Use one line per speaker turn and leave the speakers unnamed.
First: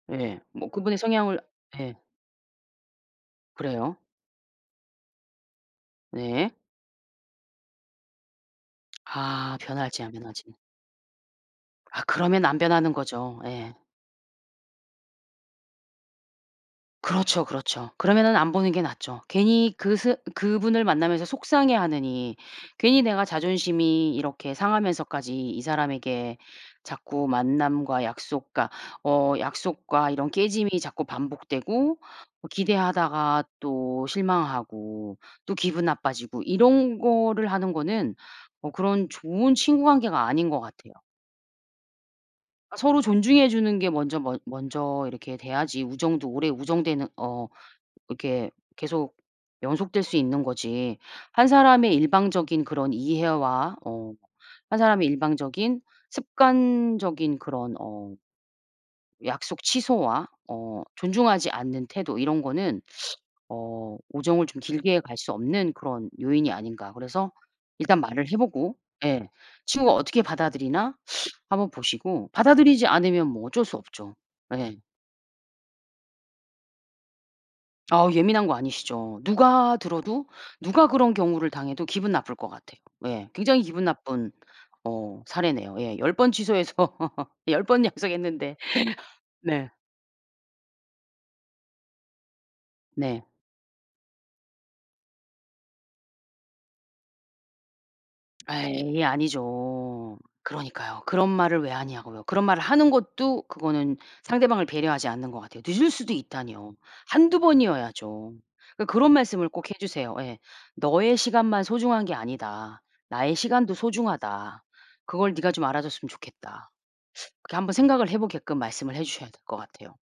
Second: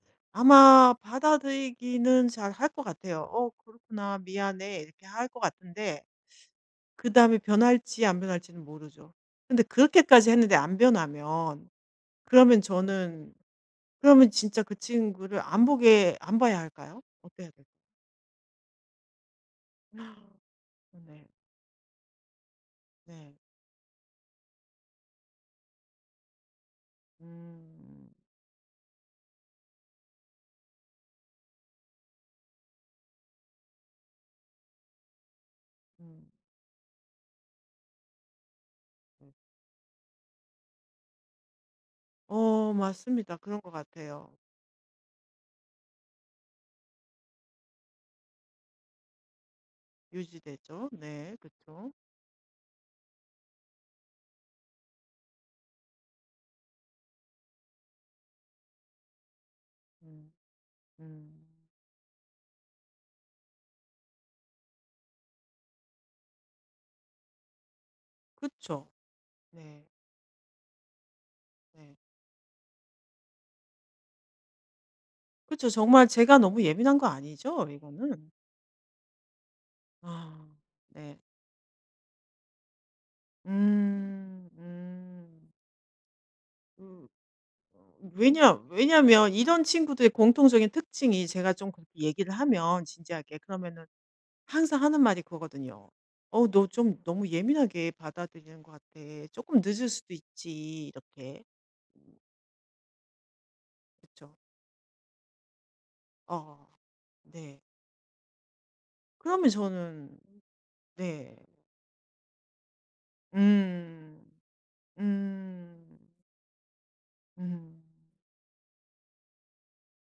예. 뭐
아마
그분의 성향을 예.
받아들이기는 잘 할 것 같아요. "어
그래요?
그렇구나 미안해." 이렇게 할 것 같은데
네.
그다음에 변할지 안 변할지는 모르죠.
아
근데
변할지 안
그렇게까지
변할지.
했는데 안 변하면
아 그러면 안
그러면
변하는
저는
거죠. 예.
그러면 진짜 그 친구를 안 보게 안 봐야 할까요?
그렇죠,
어때야 될까.
그렇죠. 그러면은 안 보는 게 낫죠. 괜히 그 스 그분을 만나면서
네.
속상해하느니 괜히 내가
네.
자존심이 이렇게 상하면서까지 이 사람에게 자꾸 만남과
음.
약속과 어 약속과 이런 깨짐이 자꾸 반복되고 뭐 기대하다가 또 실망하고 또 기분
음.
나빠지고 이런 거를 하는 거는 뭐 그런
음.
좋은 친구 관계가 아닌 것 같아요.
어
서로
맞습니다.
존중해
그런 것
주는 게 먼저
같아요.
먼 먼저 이렇게 돼야지 우정도 오래 우정되는 어 이렇게 계속 연속될 수 있는
유지되죠.
거지
네.
1
그쵸.
사람의 일방적인 그런 이해와 어 1 사람의 일방적인 습관적인 그런 어 약속 취소와
음.
어
음.
존중하지 않는 태도 이런 거는 어 우정을 좀 길게 갈 수 없는 그런 요인이 아닌가. 그래서 일단 말을 해 보고
그쵸.
예
네.
친구가 어떻게 받아들이나 한번
네.
보시고 받아들이지 않으면 뭐 어쩔 수 없죠. 예.
그쵸. 정말 제가 너무 예민한 거 아니죠,
아
이거는?
예민한 거 아니시죠. 누가 들어도
아
누가 그런
네.
경우를 당해도 기분 나쁠 것 같아요. 예. 굉장히 기분 나쁜
음
어
음.
사례네요. 예. 10 번 취소해서
으
10 번
어 왜냐
약속했는데.
왜냐면 이런
네.
친구들의 공통적인 특징이 제가 좀 그렇게 얘기를 하면
네.
진지하게 그러면은 항상 하는 말이 그거거든요. "어 너 좀 너무 예민하게 받아들이는 것
아이
같아. 쪼끔 늦을 수도
아니죠.
있지."
그러니까요. 그런
이렇게.
말을 왜 하냐고요. 그런 말을 하는 것도 그거는
그쵸.
상대방을 배려하지 않는 것 같아요. 늦을 수도
어
있다니요. 1-2
네.
번이어야죠. 그러니까 그런
그러면
말씀을 꼭 해주세요.
저는
예. "너의
네.
시간만 소중한 게 아니다. 나의 시간도
음.
소중하다. 그걸 네가 좀
음.
알아줬으면 좋겠다." 그렇게 한번
음.
생각을 해 보게끔 말씀을 해 주셔야 될 것 같아요.